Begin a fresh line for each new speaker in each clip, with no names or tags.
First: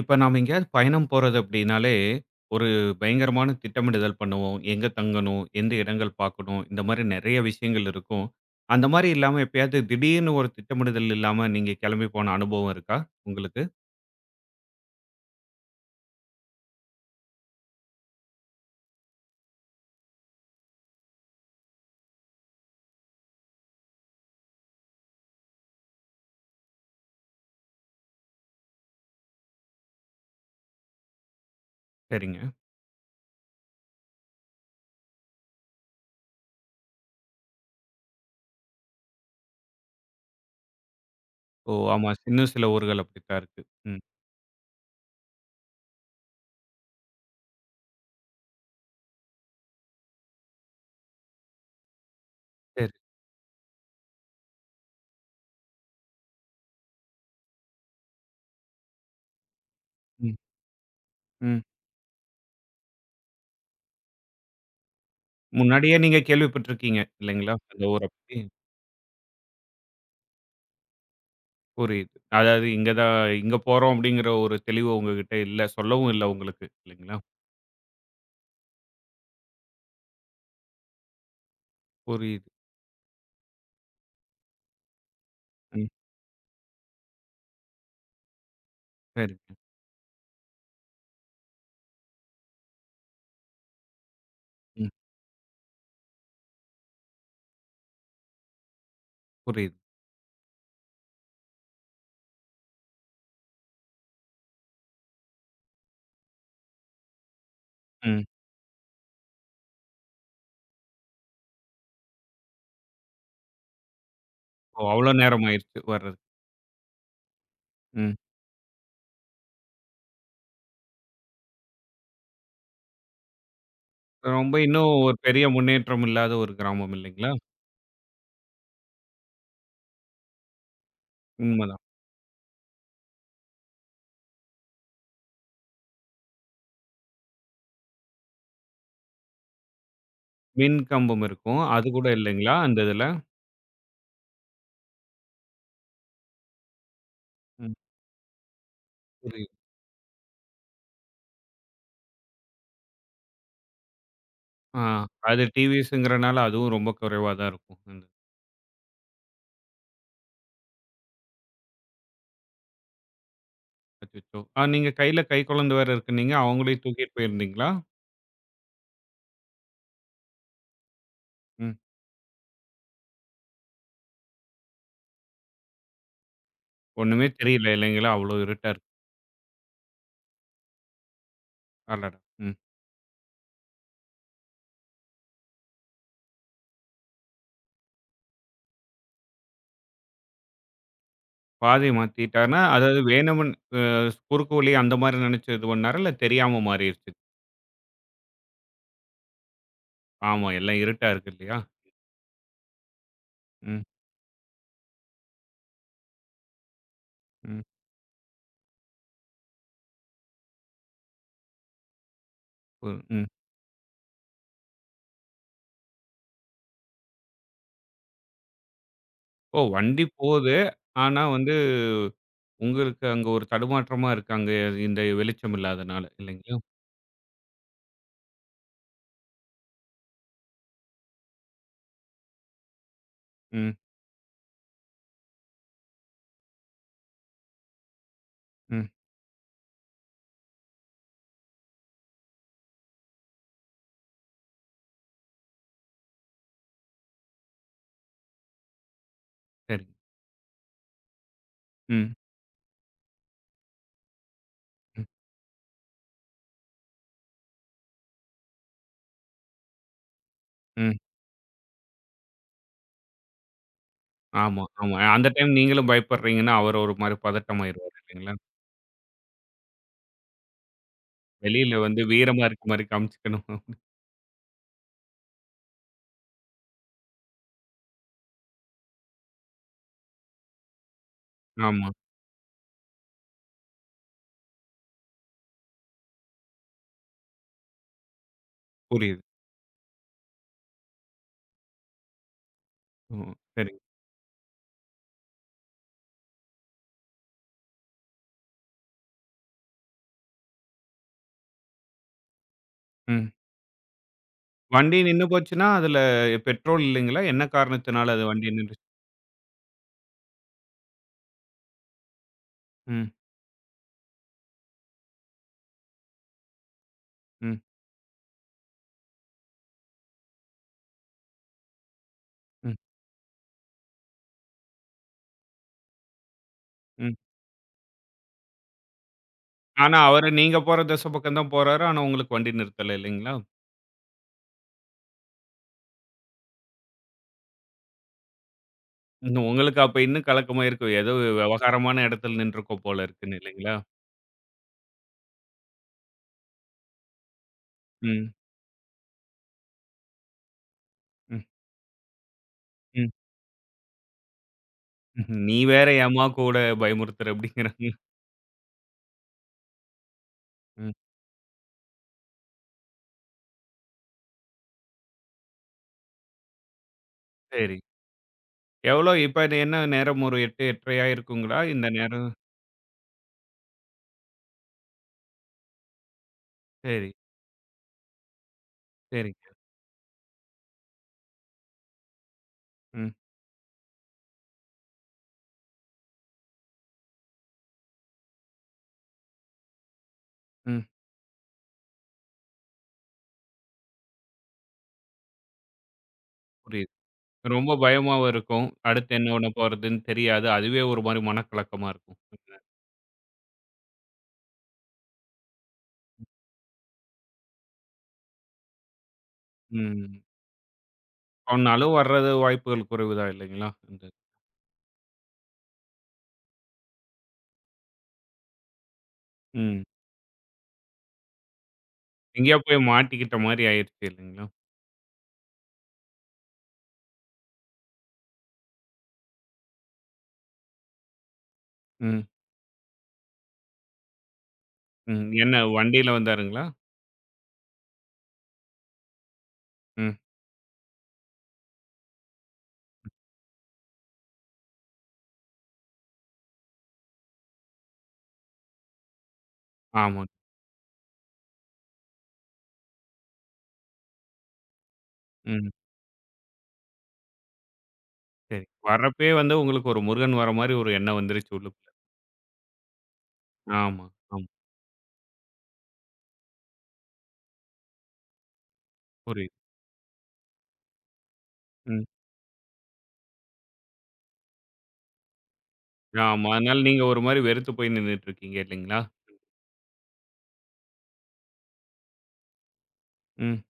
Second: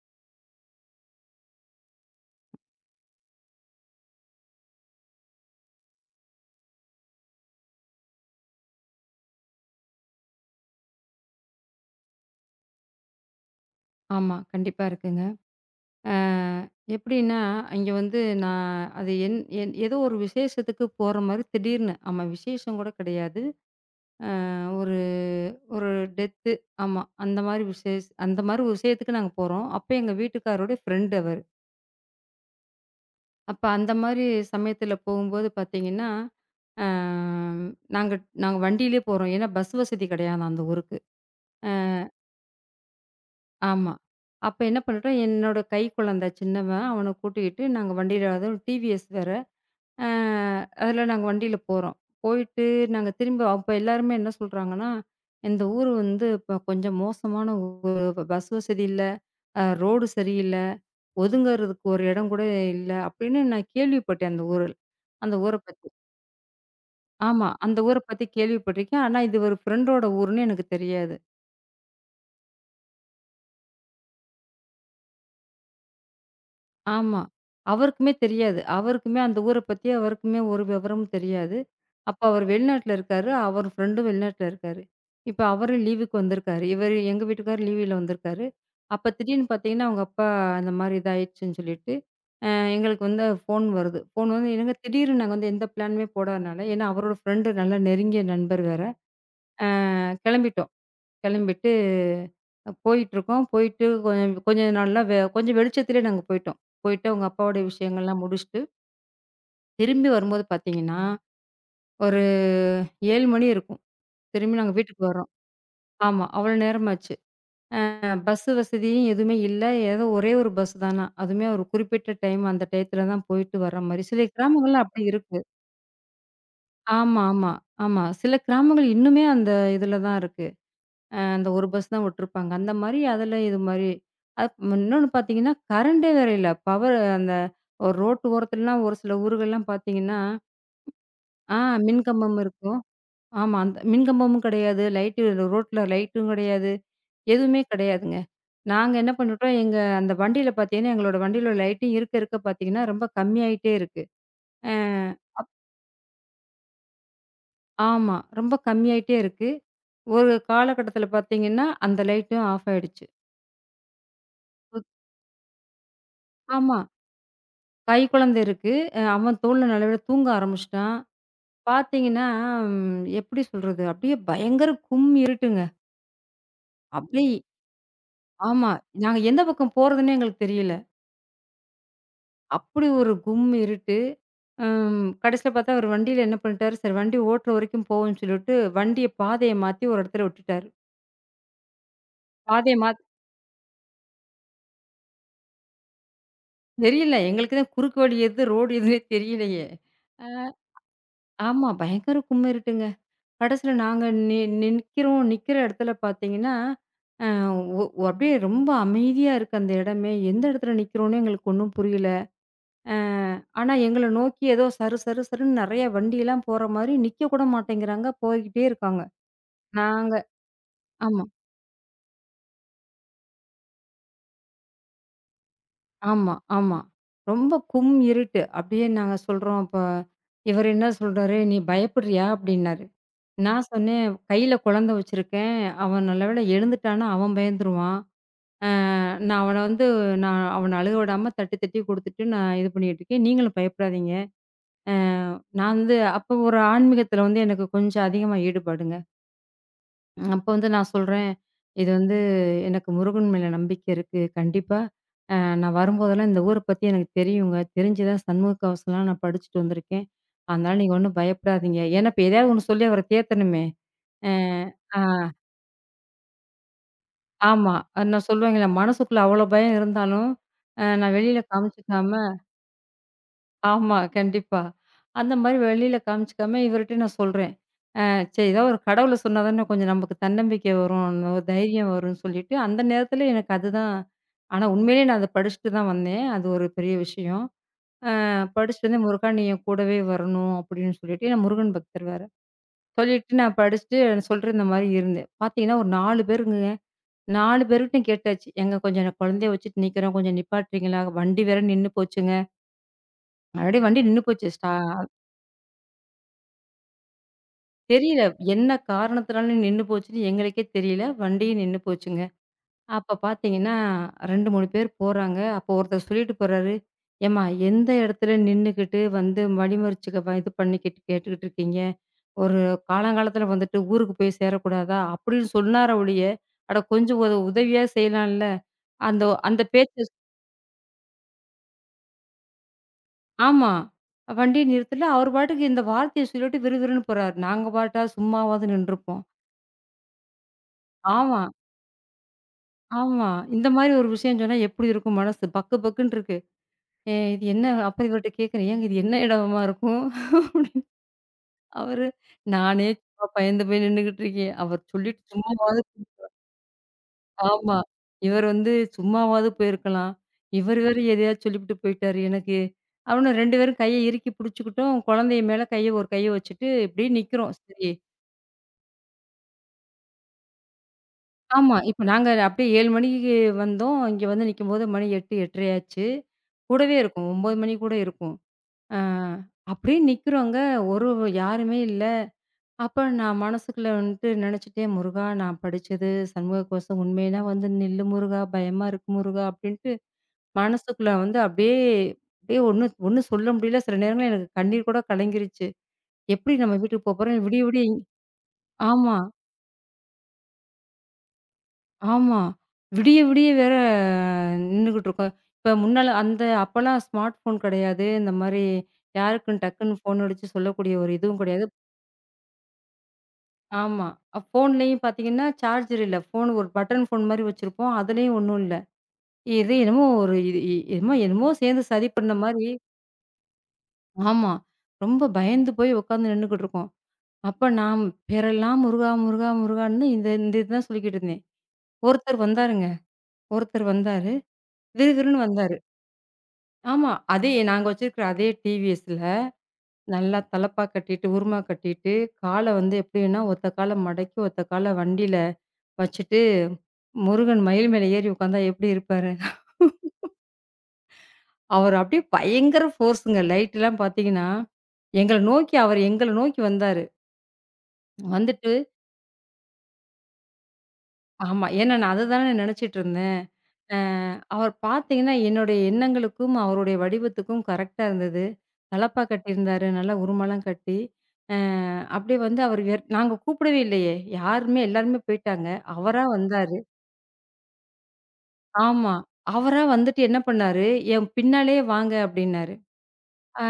இப்ப நாம எங்கேயாவது பயணம் போறது அப்படின்னாலே, ஒரு பயங்கரமான திட்டமிடுதல் பண்ணுவோம். எங்க தங்கணும்? எந்த இடங்கள் பார்க்கணும்? இந்த மாரி நெறைய விஷயங்கள் இருக்கும். அந்த மாரி இல்லாம எப்பயாவது திடீர்னு ஒரு திட்டமிடுதல் இல்லாம நீங்க கிளம்பி போன அனுபவம் இருக்கா உங்களுக்கு?
ஆமா. கண்டிப்பா இருக்குங்க. அ எப்படின்னா, அங்க வந்து நான் அது என் என் ஏதோ ஒரு விசேஷத்துக்கு போற மாரி திடீர்னு. ஆமா விசேஷம் கூட கிடையாது. ஒரு ஒரு டெத்து. ஆமா. அந்த மாரி அந்த மாரி ஒரு விஷயத்துக்கு நாங்க போறோம். அப்ப எங்க வீட்டுக்காரருடைய ஃப்ரெண்ட் அவரு.
சரிங்க.
அப்ப அந்த மாரி சமயத்துல போகும்போது பார்த்தீங்கன்னா, அ நாங்க நாங்க வண்டியிலே போறோம். ஏன்னா பஸ் வசதி கிடையாதாம் அந்த ஊருக்கு. அ
ஓ! ஆமா. இன்னும் சில ஊர்கள் அப்படித்தான் இருக்கு.
ஆமா.
ம்.
அப்ப என்ன பண்ணிட்டோம், என்னோட கை குழந்தை சின்னவன். அவன கூட்டிக்கிட்டு நாங்க வண்டியில அதுவும் டிவிஎஸ் வேற. அ அதில நாங்க வண்டியில போறோம். போயிட்டு
சரி.
நாங்க திரும்ப அப்ப எல்லாருமே என்ன சொல்றாங்கன்னா, "இந்த ஊரு வந்து இப்ப கொஞ்சம் மோசமான ஊரு. பஸ் வசதி இல்ல, ரோடு
ம்.
சரியில்ல,
ம்.
ஒதுங்கறதுக்கு ஒரு இடம் கூட இல்ல." அப்படின்னு நான் கேள்விப்பட்டேன் அந்த ஊர பத்தி.
முன்னாடியே நீங்க கேள்விப்பட்டுருக்கீங்க
ஆமா.
இல்லைங்களா?
அந்த
அந்த
ஊர
ஊர
பத்தி
பத்தி.
கேள்விப்பட்டிருக்கேன். ஆனா இது ஒரு ஃப்ரெண்டோட ஊருன்னு எனக்கு தெரியாது.
புரியுது. அதாவது இங்க தான் இங்க போறோம் அப்படிங்கிற ஒரு தெளிவு உங்ககிட்ட இல்ல. சொல்லவும் இல்ல உங்களுக்கு. இல்லைங்களா?
ஆமா. அவருக்குமே தெரியாது. அவருக்குமே அந்த ஊர பத்தி ஒரு விவரமும் தெரியாது. அப்ப அவர்
புரியுது.
வெளிநாட்ல இருக்காரு. அவர் ஃப்ரெண்டும் வெளிநாட்ல இருக்காரு. இப்ப அவரும்
ம்.
லீவுக்கு வந்திருக்காரு. இவரு எங்க வீட்டுக்காரரு லீவுல வந்திருக்காரு. அப்ப திடீர்னு
சரிங்க.
பார்த்தீங்கன்னா, அவங்க அப்பா அந்த மாரி இதாயிடுச்சுன்னு சொல்லிட்டு, அ எங்களுக்கு வந்து ஃபோன் வருது. ஃபோன் வந்து என்னங்க
ம்.
திடீர்னு நாங்க வந்து எந்த பிளானுமே போடாதனால, ஏன்னா அவரோட ஃப்ரெண்டு நல்ல நெருங்கிய நண்பர் வேற.
புரியுது.
கெளம்பிட்டோம். கெளம்பிட்டு போயிட்டுருக்கோம். போயிட்டு கொஞ்ச நாள்ல கொஞ்சம் வெளிச்சத்திலே நாங்க போயிட்டோம். போயிட்டு அவங்க அப்பாவோட விஷயங்கள்லாம்
ம்.
முடிச்சுட்டு திரும்பி வரும்போது பார்த்தீங்கன்னா, ஒரு 7 மணி இருக்கும். திரும்பி நாங்க
ஓ!
வீட்டுக்கு
அவ்ளோ
வர்றோம்.
நேரம் ஆயிருச்சு
ஆமா.
வர்றதுக்கு.
அவ்வளோ நேரமாச்சு.
ம்.
பஸ் வசதியும் எதுவுமே இல்ல. ஏதோ ஒரே ஒரு பஸ் தானாம். அதுவுமே ஒரு குறிப்பிட்ட டைம் அந்த டயத்துல தான் போயிட்டு வர்ற மாரி. சில
ரொம்ப
கிராமங்கள்ல
இன்னும்
அப்படி
ஒரு
இருக்கு.
பெரிய முன்னேற்றம் இல்லாத ஒரு கிராமம்
ஆமா,
இல்லைங்களா?
ஆமா, ஆமா. சில கிராமங்கள் இன்னுமே அந்த இதுல தான் இருக்கு. அந்த ஒரு
உண்மதான்.
பஸ் தான் விட்டுருப்பாங்க. அந்த மாரி அதுல இது மாரி. இன்னொன்னு பார்த்தீங்கன்னா, கரண்டே வேற இல்ல. பவர் அந்த ஒரு ரோட்டு ஓரத்துலலாம் ஒரு சில ஊர்கள்லாம் பார்த்தீங்கன்னா,
மின் கம்பம்
ஆ
இருக்கும். அது கூட
மின்கம்பம்
இல்லைங்களா? அந்த
இருக்கும்.
இதுல?
ஆமா. அந்த மின்கம்பமும் கிடையாது. ரோட்ல லைட்டும் கிடையாது. எதுவுமே
ம்.
கிடையாதுங்க. நாங்க என்ன
புரியுது.
பண்ணிட்டோம், எங்க அந்த வண்டியில பார்த்தீங்கன்னா, எங்களோட வண்டியில லைட்டும் இருக்க இருக்க பார்த்தீங்கன்னா, ரொம்ப கம்மியாயிட்டே இருக்கு. அ
ஆ அது டிவிஸ்ங்கிறனால அதுவும் ரொம்ப குறைவா தான் இருக்கும். ம்.
ஆமா. ரொம்ப கம்மியாயிட்டே இருக்கு. ஒரு காலகட்டத்தில பார்த்தீங்கன்னா, அந்த லைட்டும் ஆஃப் ஆயிடுச்சு.
அச்சச்சோ! நீங்க கையில கைக்குழந்த வேற இருக்குன்னீங்க.
ஆமா.
அவங்களையும் தூக்கிட்டு போயிருந்தீங்களா?
கைக்குழந்தை இருக்கு. அவன் தோள்ல நல்லவேள தூங்க ஆரம்பிச்சுட்டான்.
ம்.
பார்த்தீங்கன்னா, எப்படி சொல்றது? அப்படியே பயங்கர இருட்டுங்க.
ஒண்ணுமே
அப்படியே
தெரியல இல்லைங்களா? அவ்ளோ இருட்டா
ஆமா.
இருக்கு.
நாங்க எந்த பக்கம் போறதுன்னே எங்களுக்கு தெரியல.
அடடா! ம்.
அப்படி ஒரு கும் இருட்டு. ம். கடைசியில பார்த்தா அவர் வண்டியில என்ன பண்ணிட்டாரு, சரி வண்டி ஓட்டுற வரைக்கும் போவோம்ன்னு சொல்லிட்டு, வண்டிய பாதைய மாத்தி ஒரு இடத்துல விட்டுட்டாரு.
பாதைய மாத்திட்டாருன்னா,
பாதைய
அதாவது
மாத்
வேணுமன் அ குறுக்கு வழி அந்த மாரி நெனைச்சு இது பண்ணாரா? இல்ல தெரியாம மாறிருச்சு.
தெரியல. எங்களுக்கு தான் குறுக்கு வழி எது, ரோடு எதுன்னே தெரியலையே. அ
ஆமா. எல்லாம் இருட்டா இருக்கு இல்லையா?
ஆமா. பயங்கர கும் இருட்டுங்க. கடைசியில
ம்.
நாங்க நி நிக்கிறோம். நிக்கிற இடத்துல பார்த்தீங்கன்னா, அ
ம்.
ஒ ஒ- அப்படியே ரொம்ப அமைதியா இருக்கு அந்த இடமே. எந்த இடத்துல நிக்கிறோன்னே எங்களுக்கு ஒண்ணும் புரியல. அ
ம், ம்.
ஆனா எங்கள நோக்கி ஏதோ சரு சரு சருன்னு நெறைய வண்டியெல்லாம் போற மாரி நிக்க கூட மாட்டேங்கிறாங்க. போய்க்கிட்டே இருக்காங்க.
ஓ! வண்டி
நாங்க
போது. ஆனா
ஆமா,
வந்து உங்களுக்கு அங்க ஒரு தடுமாற்றமா இருக்கு. அங்க இந்த வெளிச்சம் இல்லாதனால
ஆமா,
இல்லைங்களா?
ஆமா. ரொம்ப கும் இருட்டு. அப்படியே நாங்க சொல்றோம், அப்ப இவரு என்ன சொல்றாரு, "நீ பயப்படுறியா?" அப்படின்னாரு. நான்
ம்,
சொன்னேன், "கையில குழந்தை வச்சிருக்கேன். அவன் நல்ல வேளை எழுந்துட்டான்னா, அவன் பயந்துருவான். அ
ம்.
நான் அவன வந்து நான் அவன அழுக விடாம தட்டி தட்டி குடுத்துட்டு, நான் இது பண்ணிட்டுருக்கேன். நீங்களும் பயப்படாதீங்க." அ நான் வந்து அப்போ ஒரு ஆன்மீகத்தில வந்து எனக்கு கொஞ்சம் அதிகமா ஈடுபாடுங்க.
சரி.
அப்ப வந்து நான் சொல்றேன், "இது
ம்,
வந்து எனக்கு முருகன் மேல நம்பிக்கை இருக்கு. கண்டிப்பா
ம்,
நான் வரும்போதெல்லாம் இந்த ஊர பத்தி எனக்கு தெரியுங்க. தெரிஞ்சு தான் சண்முக கவசம்லாம் நான் படிச்சுட்டு வந்திருக்கேன். அதனால நீங்க
ம்.
ஒண்ணும் பயப்படாதீங்க." ஏன்னா இப்ப எதையாவது ஒண்ணு சொல்லி அவர தேத்தணுமே. அ
ஆமா, ஆமா.
ஆ
அந்த டைம் நீங்களும் பயப்படுறீங்கன்னா, அவர் ஒரு மாரி
ஆமா.
பதட்டமாயிருவாரு
அது நான்
இல்லைங்களா?
சொல்லுவேங்கல்ல, மனசுக்குள்ள அவ்வளோ பயம் இருந்தாலும், நான் வெளியில
வெளியில வந்து
காமிச்சுக்காம.
வீரமா இருக்க மாரி காமிச்சுக்கணும்.
ஆமா, கண்டிப்பா. அந்த மாரி வெளியில காமிச்சுக்காம இவர்ட்ட நான் சொல்றேன். சரிதான் ஒரு கடவுள சொன்னா தானே கொஞ்சம் நமக்கு தன்னம்பிக்கை வரும், ஒரு
ஆமா,
தைரியம் வரும்ன்னு சொல்லிட்டு, அந்த நேரத்துல எனக்கு அதுதான். ஆனா உண்மையிலேயே நான் அத படிச்சுட்டு தான் வந்தேன். அது ஒரு பெரிய விஷயம். நான் படிச்சுட்டு வந்து
புரியுது.
"முருகா நீ என் கூடவே வரணும்" அப்படின்னு சொல்லிட்டு ஏன்னா முருகன் பக்தர் வேற.
ம்.
சொல்லிட்டு நான்
சரி.
படிச்சுட்டு சொல்ற இந்த மாரி இருந்தேன். பார்த்தீங்கன்னா ஒரு 4 பேருங்கங்க. 4 பேருகிட்டயும் கேட்டாச்சு. "ஏங்க கொஞ்சம் நான் குழந்தைய வச்சுட்டு நிக்கிறேன், கொஞ்சம் நிப்பாட்டுறீங்களா? வண்டி வேற நின்னு போச்சுங்க."
ம்.
ஆல்ரெடி வண்டி நின்னு போச்சு.
வண்டி நின்னு போச்சுன்னா, அதுல பெட்ரோல் இல்லைங்களா? என்ன காரணத்தினால
தெரியல
அது வண்டி
என்ன
நின்றுச்சு?
காரணத்தினால நின்னு போச்சுன்னு எங்களுக்கே தெரியல. வண்டியும் நின்னு போச்சுங்க.
ம்,
அப்ப பார்த்தீங்கன்னா, 2, 3 பேர் போறாங்க. அப்போ ஒருத்தர் சொல்லிட்டு போறாரு, "ஏம்மா
ம்,
எந்த இடத்துல நின்னுக்கிட்டு வந்து வழிமறிச்சுக்க வ இது பண்ணிக்கிட்டு கேட்டுக்கிட்டு இருக்கீங்க? ஒரு
ம்,
காலங்காலத்துல வந்துட்டு ஊருக்கு போய் சேரக்கூடாதா?" அப்படின்னு சொன்னாரே ஒழிய, அட
ம்.
கொஞ்சம் ஒரு உதவியா செய்யலாம்ல. அந்த அந்த பேச்ச
ஆனா அவரு நீங்க போற திசை பக்கம் தான் போறாரு. ஆனா உங்களுக்கு வண்டி நிறுத்தல இல்லைங்களா?
ஆமா. வண்டிய நிறுத்தல. அவர் பாட்டுக்கு இந்த வார்த்தைய சொல்லிட்டு விறுவிறுன்னு போறாரு. நாங்க பாட்டா சும்மாவாவது நின்றுப்போம்.
இன்னும் உங்களுக்கு அப்ப இன்னும் கலக்கமா இருக்கும். ஏதோ
ஆமா,
விவகாரமான இடத்துல நின்றுருக்கோம் போல
ஆமா.
இருக்குன்னு
இந்த
இல்லைங்களா?
மாரி ஒரு விஷயம் சொன்னா எப்படி இருக்கும் மனசு? பக்கு பக்குன்னு இருக்கு. ஏ இது என்ன அப்ப இவர்ட்ட
ம்.
கேட்கிறேன், "ஏங்க இது என்ன இடமா இருக்கும்?" அப்படின்னு.
ம்.
அவரு, "நானே
ம்.
சும்மா பயந்து போய் நின்னுகிட்டு இருக்கேன். அவர் சொல்லிட்டு
ம்ஹ்ம். நீ
சும்மாவாவது
வேற ஏம்மா
போய்-
கூட பயமுறுத்துற
ஆமா.
அப்படிங்கிறாங்க.
இவர் வந்து சும்மாவாவது போயிருக்கலாம். இவர்
ம்.
வேற எதையாவது சொல்லிப்புட்டு போயிட்டாரு எனக்கு." அவனு 2 பேரும் கைய இறுக்கி புடிச்சுக்கிட்டோம். குழந்தை மேல கைய ஒரு கைய வச்சுட்டு இப்படியே நிக்கிறோம்.
சரி.
சரி
எவ்வளோ இப்ப இது என்ன நேரம் ஒரு 8, 8:30 இருக்குங்களா?
ஆமா.
இந்த
இப்ப நாங்க
நேரம்?
அப்படியே 7 மணிக்கு வந்தோம். இங்க வந்து நிக்கும்போது மணி 8, 8:30 ஆச்சு. கூடவே
சரி,
இருக்கும். 9 மணி கூட இருக்கும். ஆ
சரிங்க.
அப்படியே நிக்கிறோங்க. ஒரு யாருமே இல்ல. அப்ப
ம்.
நான் மனசுக்குள்ள வந்துட்டு நினைச்சுட்டே, "முருகா நான் படிச்சது சண்முக கோஷம் உண்மைன்னா வந்து நில்லு முருகா, பயமா இருக்கு முருகா" அப்படின்ட்டு
ம்.
மனசுக்குள்ள வந்து அப்படியே. அப்படியே ஒண்ணும் ஒண்ணும் சொல்ல முடியல. சில நேரங்கள்ல எனக்கு கண்ணீர் கூட கலங்கிருச்சு. எப்படி நம்ம
புரியுது.
வீட்டுக்கு போப்போறோம்? விடிய
ரொம்ப
விடிய இங்க-
பயமாவும் இருக்கும். அடுத்து
ஆமா,
என்ன பண்ண போறதுன்னு தெரியாது. அதுவே ஒரு மாரி மனக்கலக்கமா இருக்கும்.
ஆமா. விடிய விடிய வேற நின்னுகிட்டு இருக்கோம். இப்ப முன்னால அந்த அப்பலாம் ஸ்மார்ட் ஃபோன் கிடையாது. இந்த மாரி யாருக்குன்னு டக்குன்னு
ம்.
ஃபோன் அடிச்சு சொல்லக்கூடிய ஒரு இதுவும் கிடையாது.
சொன்னாலும் வர்றது வாய்ப்புகள் குறைவு தான் இல்லைங்களா? இந்த
ஆமா. ஃபோன்லயும் பார்த்தீங்கன்னா, சார்ஜர் இல்ல. ஃபோன் ஒரு பட்டன் ஃபோன் மாரி வச்சிருப்போம். அதுலயும் ஒண்ணும் இல்ல. இது
ம்.
என்னமோ ஒரு இது இ என்னமோ என்னமோ சேர்ந்து சதி பண்ண
எங்கேயோ
மாரி.
போய் மாட்டிக்கிட்ட மாரி ஆயிருச்சு இல்லைங்களா?
ஆமா. ரொம்ப பயந்து போய் உட்காந்து நின்னுக்கிட்டு இருக்கோம். அப்ப நான் பேரெல்லாம் முருகா, முருகா, முருகான்னு இந்த இந்த இதுதான் சொல்லிக்கிட்டு இருந்தேன்.
ம்.
ஒருத்தர் வந்தாருங்க. ஒருத்தர் வந்தாரு.
ம்.
விறுவிறுன்னு
என்ன
வந்தாரு.
வண்டியில வந்தாருங்களா?
ஆமா. அதே நாங்க வச்சிருக்கிற அதே டிவிஎஸ்ல
ம்.
நல்லா தலப்பா கட்டிட்டு, உரும்மா கட்டிட்டு, கால வந்து எப்படின்னா ஒத்த கால மடக்கி, ஒத்த கால வண்டியில வச்சுட்டு முருகன் மயில் மேல ஏறி உட்காந்தா எப்படி இருப்பாரு?
ஆமா.
அவர் அப்படியே பயங்கர ஃபோர்ஸுங்க. லைட்லாம் பார்த்தீங்கன்னா,
ம்.
எங்கள நோக்கி வந்தாரு.
சரி.
வந்துட்டு
வர்றப்பயே வந்து உங்களுக்கு ஒரு முருகன் வர மாரி ஒரு எண்ணம் வந்துருச்சு
ஆமா.
உள்ளுக்குள்ள.
ஏன்னா நான் அததானே நான் நினைச்சுட்டு இருந்தேன். அ
ஆமா, ஆமா.
அவர் பார்த்தீங்கன்னா, என்னுடைய எண்ணங்களுக்கும், அவருடைய வடிவத்துக்கும் கரெக்ட்டா இருந்தது. தலப்பா
புரியுது.
கட்டியிருந்தாரு. நல்லா உருமலாம் கட்டி. அ
ம்.
அப்படியே வந்து அவர் எர் நாங்க கூப்பிடவே இல்லையே! எல்லாருமே போயிட்டாங்க. அவரா
ஆமா.
வந்தாரு.
அதனால நீங்க ஒரு மாரி வெறுத்து போய் நின்னுட்டு இருக்கீங்க இல்லைங்களா?
ஆமா. அவரா வந்துட்டு என்ன பண்ணாரு, என் பின்னாலயே வாங்க அப்படின்னாரு.
ம்.
ஆ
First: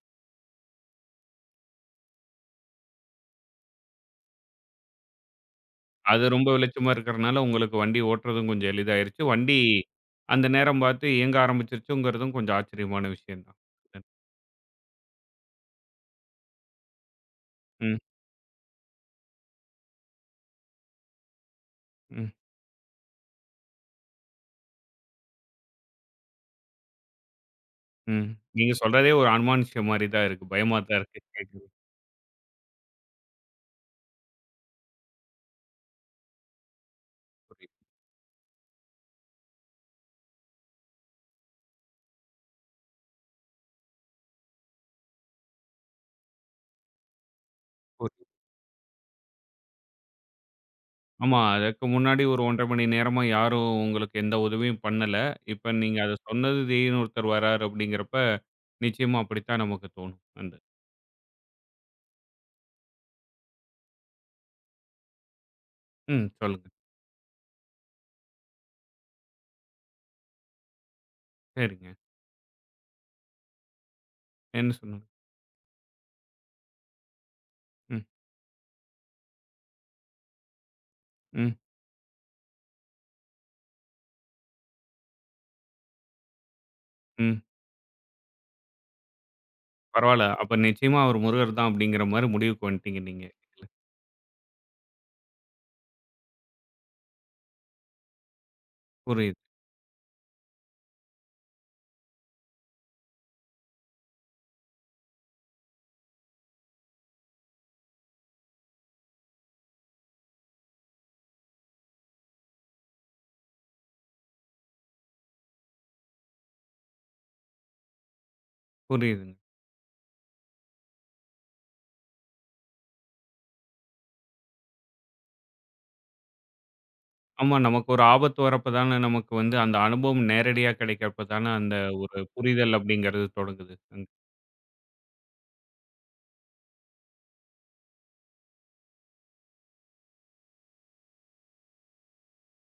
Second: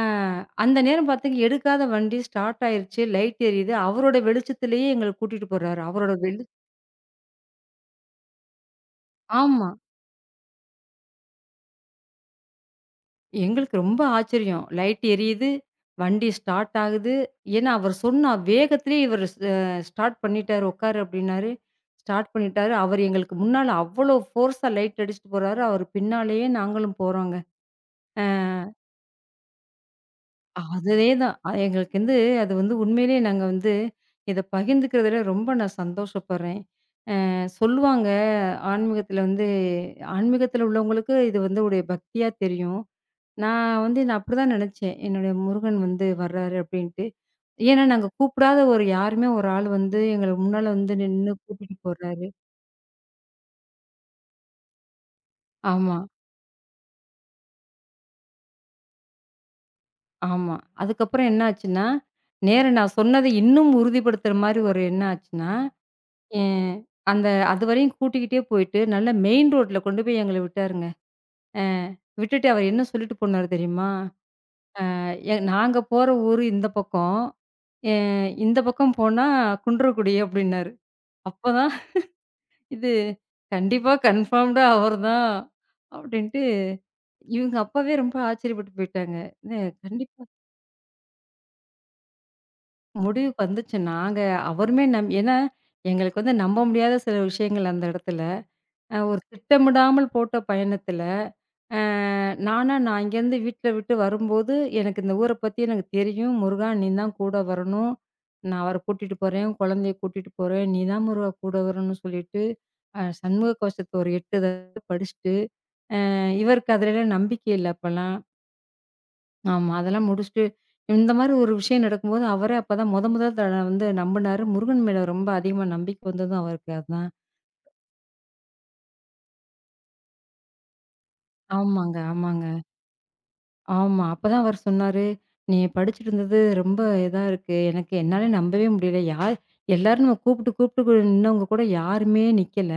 அந்த நேரம் பாத்தீங்க எடுக்காத வண்டி ஸ்டார்ட் ஆயிருச்சு. லைட் எரியுது. அவரோட வெளிச்சத்திலேயே எங்கள கூட்டிட்டு போறாரு. அவரோட
அது
வெளி
ரொம்ப வெளிச்சமா இருக்கிறனால உங்களுக்கு வண்டி ஓட்டுறதும் கொஞ்சம் எளிதாயிருச்சு. வண்டி
ஆமா.
அந்த நேரம் பார்த்து இயங்க ஆரம்பிச்சுருச்சுங்கிறதும் கொஞ்சம் ஆச்சரியமான விஷயம் தான்.
எங்களுக்கு ரொம்ப ஆச்சரியம். லைட் எரியுது. வண்டி ஸ்டார்ட் ஆகுது. ஏன்னா, அவர்
ம்,
சொன்ன வேகத்திலேயே இவரு ஸ் அ ஸ்டார்ட் பண்ணிட்டாரு. உட்காரு அப்டின்னாரு. ஸ்டார்ட்
ம்,
பண்ணிட்டாரு. அவர் எங்களுக்கு முன்னால அவ்வளோ ஃபோர்ஸா லைட் அடிச்சுட்டு போறாரு. அவர் பின்னாலேயே நாங்களும் போறோங்க. அ
ம். நீங்க சொல்றதே ஒரு அனுமானுஷ்யம் மாரி தான் இருக்கு. பயமா தான்
அதுவே
இருக்கு.
தான்.
கேட்கவே புரியுது,
எங்களுக்கு வந்து அது வந்து உண்மையிலேயே நாங்க வந்து இத பகிர்ந்துக்கிறதுல ரொம்ப நான் சந்தோஷப்படுறேன்.
புரியுது.
சொல்லுவாங்க, ஆன்மீகத்துல வந்து ஆன்மீகத்துல உள்ளவங்களுக்கு இது வந்து ஒரு பக்தியா தெரியும். நான் வந்து நான் அப்படிதான் நெனச்சேன். என்னுடைய முருகன் வந்து வர்றாரு அப்படின்ட்டு. ஏன்னா, நாங்க கூப்பிடாத ஒரு யாருமே ஒரு ஆள் வந்து எங்கள முன்னால வந்து நின்னு
ஆமா.
கூட்டிட்டு
அதற்கு முன்னாடி
போறாரு.
ஒரு 1 1/2 மணி நேரமா யாரும் உங்களுக்கு எந்த உதவியும் பண்ணல. இப்ப
ஆமா,
நீங்க அத சொன்னது திடீர்னு ஒருத்தர் வராரு அப்படிங்கிறப்ப, நிச்சயமா அப்படித்தான் நமக்கு தோணும். அந்த
ஆமா. அதுக்கப்புறம் என்ன ஆச்சுன்னா, நேரா நான் சொன்னத இன்னும் உறுதிப்படுத்துற மாரி ஒரு எண்ணம் ஆச்சுன்னா,
ம்
எ
சொல்லுங்க.
அந்த அதுவரையும் கூட்டிக்கிட்டே போயிட்டு, நல்ல மெயின் ரோட்ல கொண்டு போய் எங்கள விட்டாருங்க. அ
சரிங்க.
விட்டுட்டு அவர் என்ன சொல்லிட்டு போனாரு தெரியுமா?
என்ன சொன்னாங்க?
நாங்க போற ஊரு இந்த பக்கம். எ
ம்,
இந்த பக்கம் போனா குன்றக்குடி அப்டின்னாரு.
ம்,
அப்பதான் இது கண்டிப்பா கன்ஃபார்ம்டா அவர்தான் அப்டின்ட்டு
ம்.
இவங்க அப்பாவே ரொம்ப ஆச்சரியப்பட்டு போயிட்டாங்க. "என்ன கண்டிப்பா
பரவால்ல. அப்ப நிச்சயமா அவர் முருகர் தான் அப்படிங்கிற மாரி முடிவுக்கு வந்துட்டீங்க நீங்க.
முடிவுக்கு வந்துச்சு." நாங்க அவருமே நம் ஏன்னா எங்களுக்கு வந்து நம்ப முடியாத சில விஷயங்கள் அந்த இடத்துல. ஒரு
புரியுது,
திட்டமிடாமல் போட்ட பயணத்துல அ நானா நான் இங்கேருந்து வீட்ல விட்டு வரும்போது, எனக்கு இந்த ஊர பத்தி எனக்கு தெரியும். "முருகா நீ தான் கூட வரணும். நான் அவர கூட்டிட்டு போறேன். குழந்தைய கூட்டிட்டு போறேன். நீ தான் முருகா கூட வரணும்னு" சொல்லிட்டு, சண்முக கவசத்த ஒரு 8 தடவ படிச்சுட்டு, இவருக்கு அதுலலாம் நம்பிக்கை இல்ல அப்பலாம்.
புரியுதுங்க.
ஆமா. அதெல்லாம் முடிச்சுட்டு, இந்த மாரி ஒரு விஷயம் நடக்கும்போது, அவரே அப்பதான் மொத மொத த வந்து நம்புனாரு. முருகன் மேல ரொம்ப அதிகமா நம்பிக்கை வந்ததும் அவருக்கு அதான்.
ஆமா. நமக்கு ஒரு ஆபத்து வரப்ப தான நமக்கு வந்து அந்த அனுபவம் நேரடியா கிடைக்கிறப்ப தான அந்த
ஆமாங்க,
ஒரு
ஆமாங்க.
புரிதல் அப்படிங்கிறது தொடங்குது.
ஆமா.
அங்க.
அப்பதான் அவரு சொன்னாரு, "நீ படிச்சுட்டு இருந்தது ரொம்ப இதா இருக்கு. எனக்கு என்னாலே நம்பவே முடியல. யார் எல்லாரும் நம்ம கூப்பிட்டு கூப்பிட்டு நின்னவங்க கூட யாருமே நிக்கல.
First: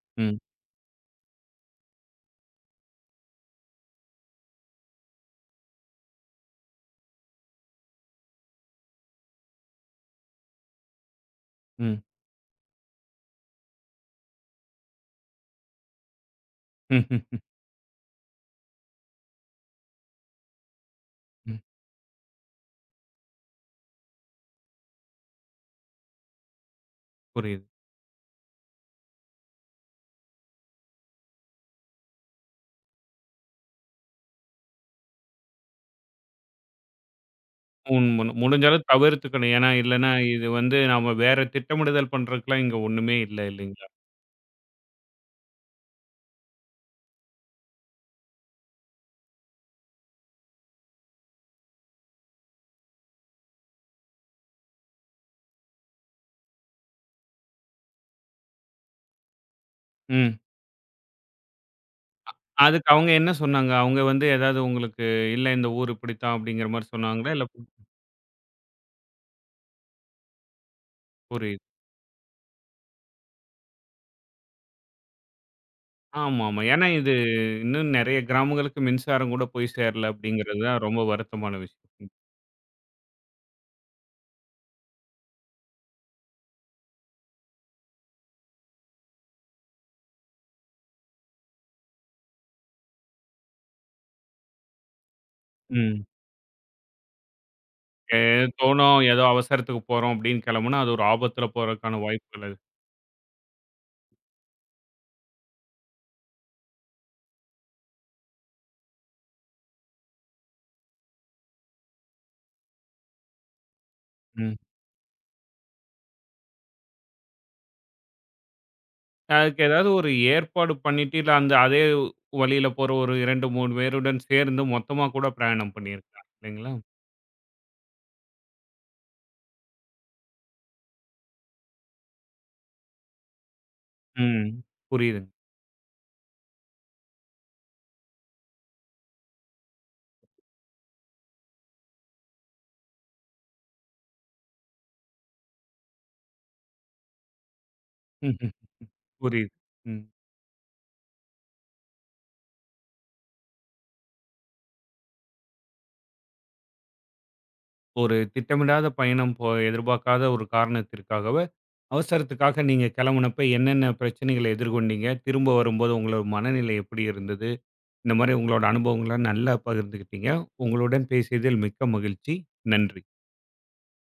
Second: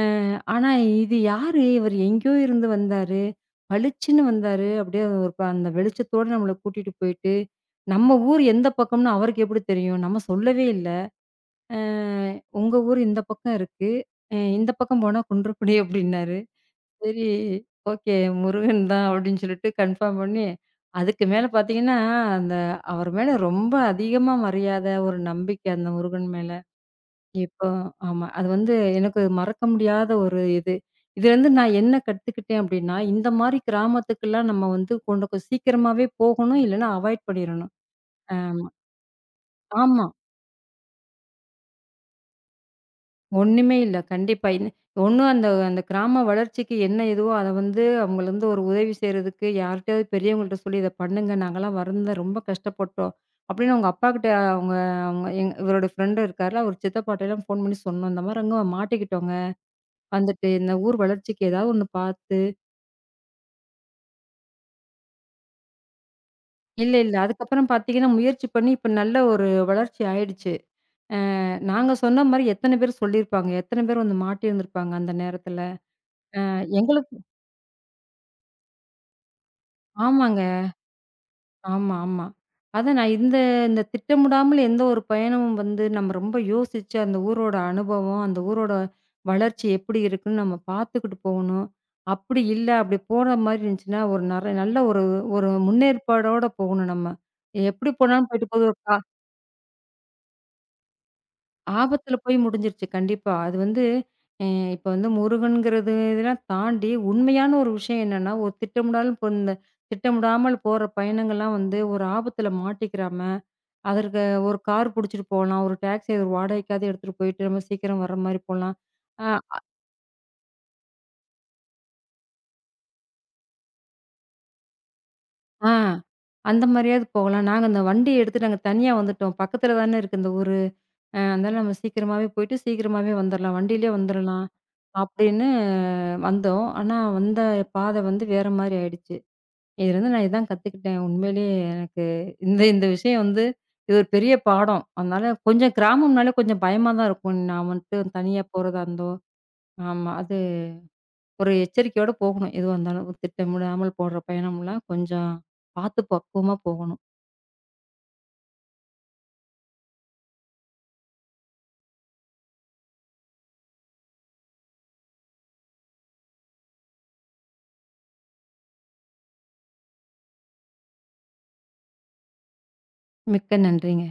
அ
ம்,
ஆனா இது யாரு? இவரு எங்கேயோ இருந்து வந்தாரு. பளிச்சுன்னு வந்தாரு. அப்படியே ஒரு ப அந்த வெளிச்சத்தோட நம்மள கூட்டிட்டு போயிட்டு, நம்ம ஊர் எந்த பக்கம்னு அவருக்கு எப்படி தெரியும்? நம்ம சொல்லவே இல்ல. அ
ம்,
உங்க ஊர் இந்த பக்கம் இருக்கு. இந்த பக்கம் போனா குன்றக்குடி" அப்படின்னாரு.
ம்,
சரி.
ம்,
ஓகே. முருகன் தான் அப்படின்னு சொல்லிட்டு கன்ஃபார்ம் பண்ணி, அதுக்கு மேல
ம்.
பார்த்தீங்கன்னா, அந்த அவர் மேல ரொம்ப அதிகமா மரியாதை, ஒரு நம்பிக்கை அந்த முருகன் மேல.
புரியுது.
இப்போ ஆமா. அது வந்து எனக்கு மறக்க முடியாத ஒரு இது. இதுலருந்து நான் என்ன கத்துக்கிட்டேன் அப்படின்னா, இந்த மாரி கிராமத்துக்குலாம் நம்ம வந்து கொண்டு கொஞ்சம் சீக்கிரமாவே போகணும். இல்லன்னா அவாய்ட் பண்ணிறணும்.
உண்ம.
ஆ.
முடிஞ்ச அளவு தவிர்த்துக்கணும். ஏன்னா,
ஆமா.
இல்லன்னா இது வந்து நாம வேற திட்டமிடுதல் பண்றதுக்குலாம் இங்க ஒண்ணுமே இல்ல
ஒண்ணுமே
இல்லைங்களா?
இல்ல. கண்டிப்பா. ஒண்ணும் அந்த அந்த கிராம வளர்ச்சிக்கு என்ன இதுவோ, அத வந்து அவங்கலருந்து ஒரு உதவி செய்றதுக்கு யார்ட்டயாவது பெரியவங்கள்ட்ட சொல்லி, "இத பண்ணுங்க. நாங்கலாம் வருந்தோம். ரொம்ப கஷ்டப்பட்டோம்." அப்படின்னு அவங்க அப்பாகிட்ட அவங்க அவங்க எங் இவரோட ஃப்ரெண்டு இருக்கார்ல, அவரு சித்தப்பாட்டலாம் ஃபோன் பண்ணி சொன்னோம். இந்த மாரி அங்க மாட்டிக்கிட்டோங்க.
ம்.
வந்துட்டு இந்த ஊர் வளர்ச்சிக்கு ஏதாவது ஒண்ணு பார்த்து
அதுக்கு அவங்க என்ன சொன்னாங்க? அவங்க வந்து ஏதாவது உங்களுக்கு இல்ல இந்த ஊர் இப்படித்தான் அப்படிங்கிற மாரி
இல்ல.
சொன்னாங்களா? இல்ல
அதுக்கப்புறம் பார்த்தீங்கன்னா, முயற்சி பண்ணி இப்ப நல்ல ஒரு வளர்ச்சி ஆயிடுச்சு.
புரியுது.
நாங்க சொன்ன மாரி எத்தன பேர் சொல்லியிருப்பாங்க? எத்தன பேர் வந்து மாட்டியிருந்திருப்பாங்க அந்த நேரத்துல? அ
ஆமா, ஆமா. ஏன்னா இது
எங்களுக்கு
இன்னும் நெறைய கிராமங்களுக்கு மின்சாரம் கூட போய் சேரல
ஆமாங்க.
அப்படிங்கிறது தான் ரொம்ப வருத்தமான விஷயம்.
ஆமா, ஆமா. அதான் நான் இந்த இந்த திட்டமிடாமல் எந்த ஒரு பயணமும் வந்து நம்ம ரொம்ப யோசிச்சு, அந்த ஊரோட அனுபவம், அந்த ஊரோட வளர்ச்சி எப்படி இருக்குன்னு நம்ம பார்த்துக்கிட்டு போகணும். அப்படி இல்ல, அப்படி போற மாரி இருந்துச்சுன்னா, ஒரு நெற நல்ல ஒரு ஒரு
ம்.
முன்னேற்பாடோட போகணும் நம்ம. எப்படி போனாலும்
ஏதோ
போயிட்டு போது ஒரு கா
தோணும், ஏதோ அவசரத்துக்கு போறோம் அப்படின்னு கிளம்புனா, அது ஒரு ஆபத்துல போறதுக்கான
ஆபத்துல போய்
வாய்ப்புகள் அது.
முடிஞ்சிருச்சு கண்டிப்பா. அது வந்து அ இப்ப வந்து முருகன்கிறது இதெல்லாம் தாண்டி, உண்மையான ஒரு விஷயம் என்னன்னா, ஒரு திட்டமிடாலும் இப்ப இந்த திட்டமிடாமல் போற பயணங்கள்லாம் வந்து ஒரு ஆபத்துல மாட்டிக்கிறாம அதற்கு
ம்.
ஒரு கார் புடிச்சிட்டு போலாம். ஒரு டாக்ஸி ஒரு வாடகைக்காவது எடுத்துட்டு போயிட்டு நம்ம சீக்கிரம் வர்ற மாரி போலாம். அ
அதுக்கு ஏதாவது ஒரு ஏற்பாடு பண்ணிட்டு, இல்ல அந்த அதே வழியில போற ஒரு 2, 3 பேருடன் சேர்ந்து மொத்தமா கூட
ஆ
பிரயாணம் பண்ணியிருக்கலாம்
அந்த
இல்லைங்களா?
மாரியாவது போகலாம். நாங்க அந்த வண்டிய எடுத்துட்டு நாங்க தனியா வந்துட்டோம். பக்கத்துல தானே இருக்கு இந்த ஊரு. அதனால நம்ம சீக்கிரமாவே போயிட்டு சீக்கிரமாவே வந்துரலாம். வண்டியிலயே வந்துரலாம்.
ம். புரியுதுங்க.
அப்படின்னு வந்தோம். ஆனா வந்த பாதை வந்து வேற மாரி ஆயிடுச்சு. இதுலருந்து நான் இதான் கத்துக்கிட்டேன். உண்மையிலேயே எனக்கு இந்த இந்த விஷயம் வந்து இது ஒரு பெரிய பாடம். அதனால கொஞ்சம் கிராமம்னாலே கொஞ்சம் பயமா தான் இருக்கும். நான் வந்துட்டு தனியா
ம்ஹ்ம்.
போறதா இருந்தோ
புரியுது. ம்.
ஆமா. அது ஒரு எச்சரிக்கையோட போகணும். எதுவா இருந்தாலும் ஒரு திட்டமிடாமல் போடுற பயணம்லாம் கொஞ்சம் பார்த்து பக்குவமா போகணும்.
ஒரு திட்டமிடாத பயணம் போ எதிர்பார்க்காத ஒரு காரணத்திற்காகவே, அவசரத்துக்காக நீங்க கிளம்புனப்ப என்னென்ன பிரச்சனைகள எதிர்கொண்டீங்க? திரும்ப வரும்போது உங்களோட மனநிலை எப்படி இருந்தது? இந்த மாரி உங்களோட அனுபவங்கள நல்லா பகிர்ந்துக்கிட்டீங்க. உங்களுடன் பேசியதில் மிக்க மகிழ்ச்சி. நன்றி.
மிக்க நன்றிங்க.